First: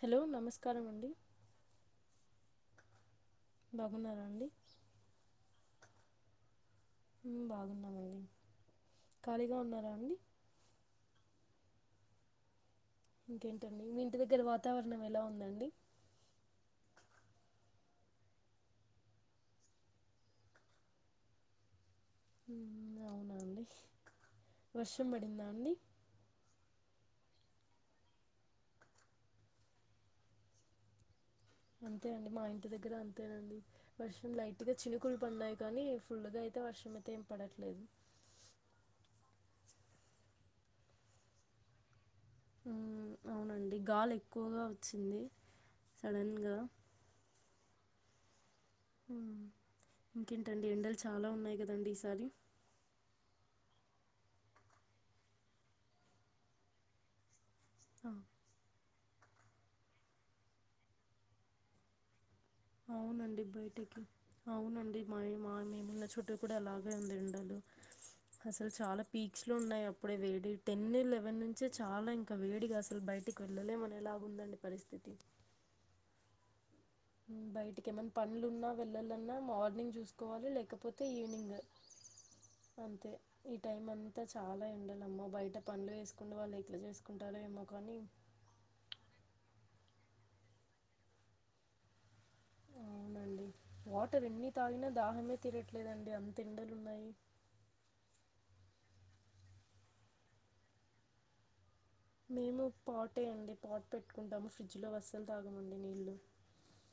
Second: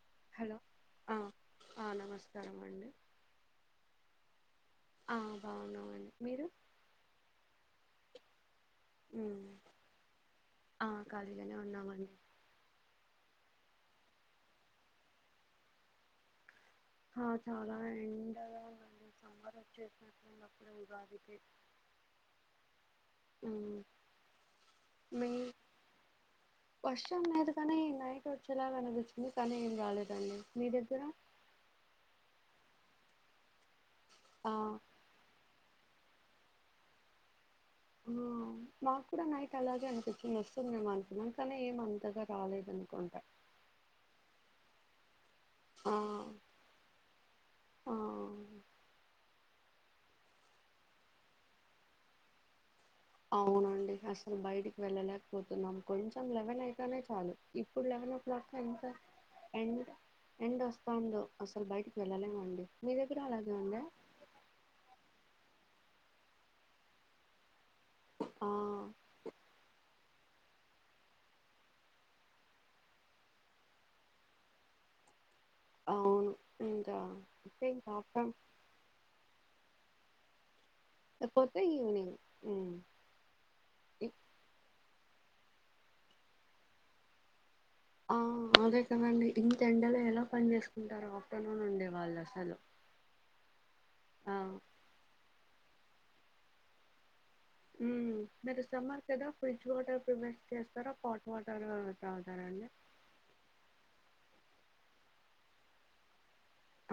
Hello నమస్కారం అండి మస్కారమండి బాగున్నారండి బాగున్నామండి మీరు బాగున్నామండి ఖాళీగా ఉన్నారా అండి. ఖాలిగానే ఉన్నామండి. ఇంకేంటండి మీ ఇంటి దగ్గర వాతావరణం ఎలా ఉందండి. ఆ చాలా ఎండగా సంబరం చేసినట్లు ఉంది అప్పుడే ఉగాదికి మ్మ్ అవునా ఆ అండి వర్షం మీ పడిందా అండి వర్షం లేదు కానీ నైట్ వచ్చేలాగా అనిపిచ్చింది. కానీ ఏం రాలేదండి మీ దగ్గర అంతే అండి మా ఇంటి దగ్గర అంతేనండి వర్షం ఆ లైట్ గా చినుకులు పడినాయి కానీ ఫుల్ గా అయితే వర్షం అయితే ఏం పడట్లేదు. ఆ మాకు కూడా నైట్ అలాగే అనిపించింది వస్తుందేమ అనుకున్నాకము కానీ ఏమంతగా ఉ అవునండి గాలి ఎక్కువగా వచ్చింది. ఆ సడన్గా ఆ ఉమ్ ఇంకేంటండి ఎండలు చాలా ఉన్నాయి కదండి ఈసారి అవునండి అసలు బయటికి వెళ్ళలేకపోతున్నాం కొంచెం లెవెన్ అయతినే చాలు ఇప్పుడు లెవేన్ ఆ, ఓ క్లాక్ ఎ ఎంత ఎండ్ ఎండ వస్తా ఉండు అసలు బయటికి ఎళ్ళాలలేమండి. అవునండి బయటికి అవునండి మాయ మా మేము ఉన్న చుట్టూ కూడా అలాగే ఉంది ఎండలు ఆ అసలు చాలా పీక్స్ లో ఉన్నాయి అప్ ఇప్పుడే వేడి టెన్ లెవెన్ నుంచే చాలా ఇంకా వేడిగా అసలు బయటికి వెళ్ళలేమనీ లాగా ఉందండి పరిస్థితి తిన్ అవును ఇంకా అంటే బయటికి ఇంకా ఏమైన్నా ఆఫ్టర్ పనులు ఉన్నా వెళ్లాలన్నా మార్నింగ్ చూసుకోవాలి లేకపో కాకపోతే ఈవినింగ్ లేకపోతే ఈవినింగ్ ఉమ్. అంతే ఈ టైం ఇ- అంతా చాలా ఎండలు అమ్మో బయట పనులు ఏసుకునే వాళ్ళు ఎట్లా చేసుకుంటారు ఏమో కానీ ఆ అదే కదండి ఇంతెండలో ఎలా పని చేసుకుంటారు ఆఫ్టర్నూన్ ఉండే వాళ్ళు అసలు అవునండి వాటర్ ఆ ఎన్ని తాగినా దాహమే తీరట్లేదండి అంత ఎండలు ఉన్నాయి. మ్ మరి సమ్మర్ కదా ఫ్రిడ్జ్ వాటర్ ప్రివేట్ చేస్తారా పాట్ వాటర్ మేము తాగుతారండి పాటే అండి పాట్ పెట్టుకుంటాము ఫ్రిడ్జ్ లో వస్సలు తాగమండి నీళ్లు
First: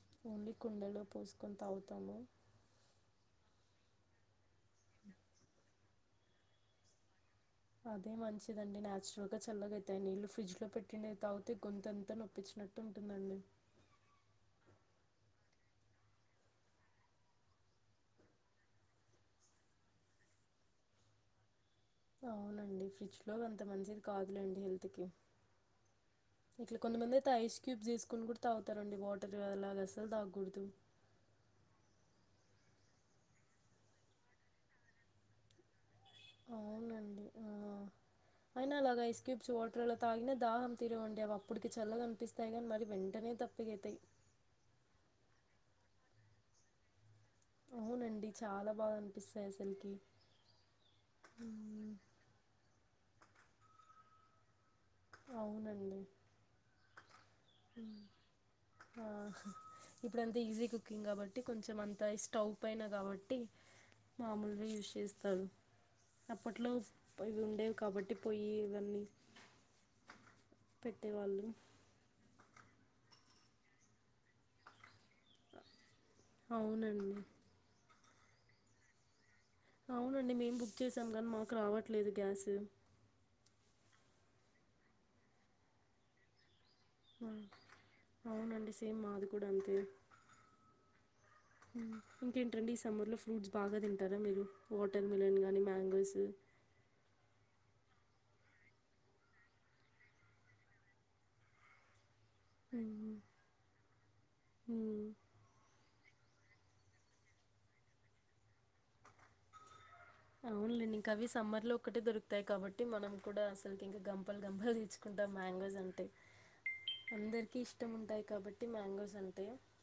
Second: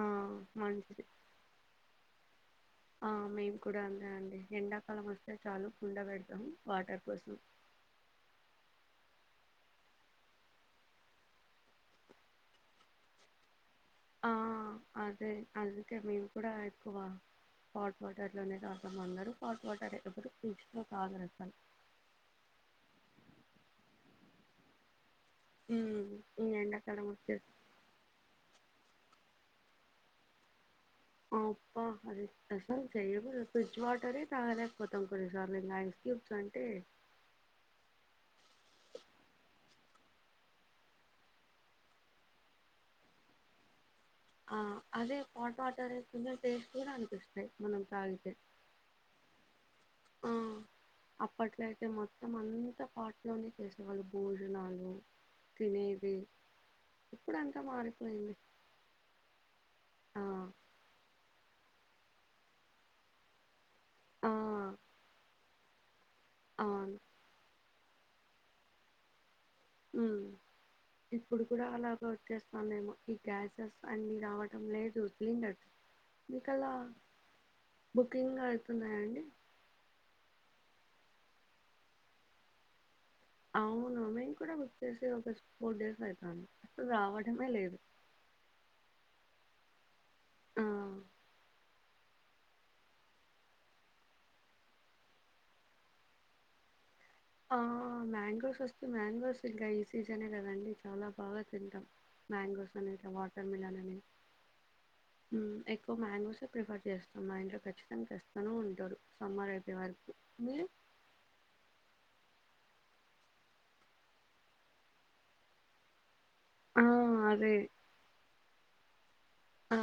ఆ ఓన్లీ మంచిది కుండలో పోసుకొని తాగుతాము. ఆ మేమ్ కూడా అంతే అండి ఎండాకాలం వస్తే చాలు కుండ పెడతాం వాటర్ కోసం అదే మంచిదండి నేచురల్ గా చల్లగా అయితాయి నీళ్ళు ఫ్రిడ్జ్ లో పెట్టిన తాగితే గొంతెంత నొప్పిచి నట్టుంటుందండి. ఆ అదే అదికే మీము కూడా ఎక్కువ పాట్ వాటర్ లోనే తాతం అందరూ పాట్ వాటర్ ఎప్పుడు ఫ్రిడ్జ్ లో తాగారు. అసలు అవునండి ఫ్రిడ్జ్ లో అంత మంచిది కాదులేండి హెల్త్ కి ఉమ్, ఈ ఇట్లా ఎండాకాలం కొంతమంది అయితే వచ్చే ఐస్ క్యూబ్ తీసుకుని కూడా తాగుత్ తరండి వాటర్ అలాగా అసలు తాగకూడదు. అబ్బా అదే అసల్ చేయకూడదు ఫ్రిడ్జ్ వాటరే తగలేక పోతాం కొన్ని సార్లు నై [unintelligible] చంట అవునండి ఆ. లో తాగిన దాహం తీరవండి అవి అప్పటికి చల్లగా అనిపిస్తాయి కానీ మరి వెంటనే తప్పికైతాయి ఆ అదే హట్ వాటర్ కొంచం టేస్ట్ కూడా అనిపి అవునండి చాలా బాగా అనిపిస్తాయి అసలుకి ఆ అప్పట్లో అయితే మ్మ్. మొత్తం అంత స్పాట్లోనే చేసేవాళ్ళు భోజనాలు అవునండి తినేది ఇప్పుడంత మారిపోయింది ఆ ఆ ఇప్పుడంతా ఈజీ కుకింగ్ కాబట్టి కొంచెం అంతా స్టవ్ పైన కాబట్టి ఆ మామూలుగా యూస్ చేస్తాను అప్పట్లో అవును ఇవి ఉండేవి కాబట్టి పోయి ఇవన్నీ ఉ ఇప్పుడు పెట్టేవాళ్ళు కూడా అలాగ వచ్చేస్త ఆ మేము ఈ గ్యాసెస్ అన్ని రావడం లేదు సిలిండర్ అవునండి బుకింగ్ ఐతున్నాయఅండి అవునండి మేం బుక్ చేసాం కానీ మాకు రావట్లేదు గ్యాస్ అవును మేం కూడా బుక్ చేసి ఒక ఫోర్ డేస్ అయితంది అవునండి సేమ్ మాది కూడా అంతే ఆ ఇంకేంటండి ఈ సమ్మర్లో ఫ్రూట్స్ బాగా తింటారా మీరు వాటర్ మిలన్ కానీ మ్యాంగోస్ ఆ మ్యాంగోస్ వస్తే మ్యాంగోస్ ఇంకా ఈ సీజనే కదండి చాలా బాగా తింటాం మ్యాంగోస్ అని ఇంకా ఉమ్, వాటర్మిలన్ అనీ ఉమ్. ఇ మంగోసే ప్రిఫర్ చేస్తాం మా ఇంట్లో ఖచ్చితంగా తేస్తూనే ఉంటారు సమ్మర్ అయిపోయే వారకు అవునులే ఇంక అవి సమ్మర్ లో ఒక్కటే దొరూకుతాయి తాయి కాబట్టి మనం కూడా అసలుకి ఇంకా గంపలు గంపలు తెచ్చుకుంటాం మ్యాంగోస్ అంటే ఆ! అదే. అందరికి ఇష్టం ఉంటాయి కాబట్టి మ్యాంగోస్ అను ఆ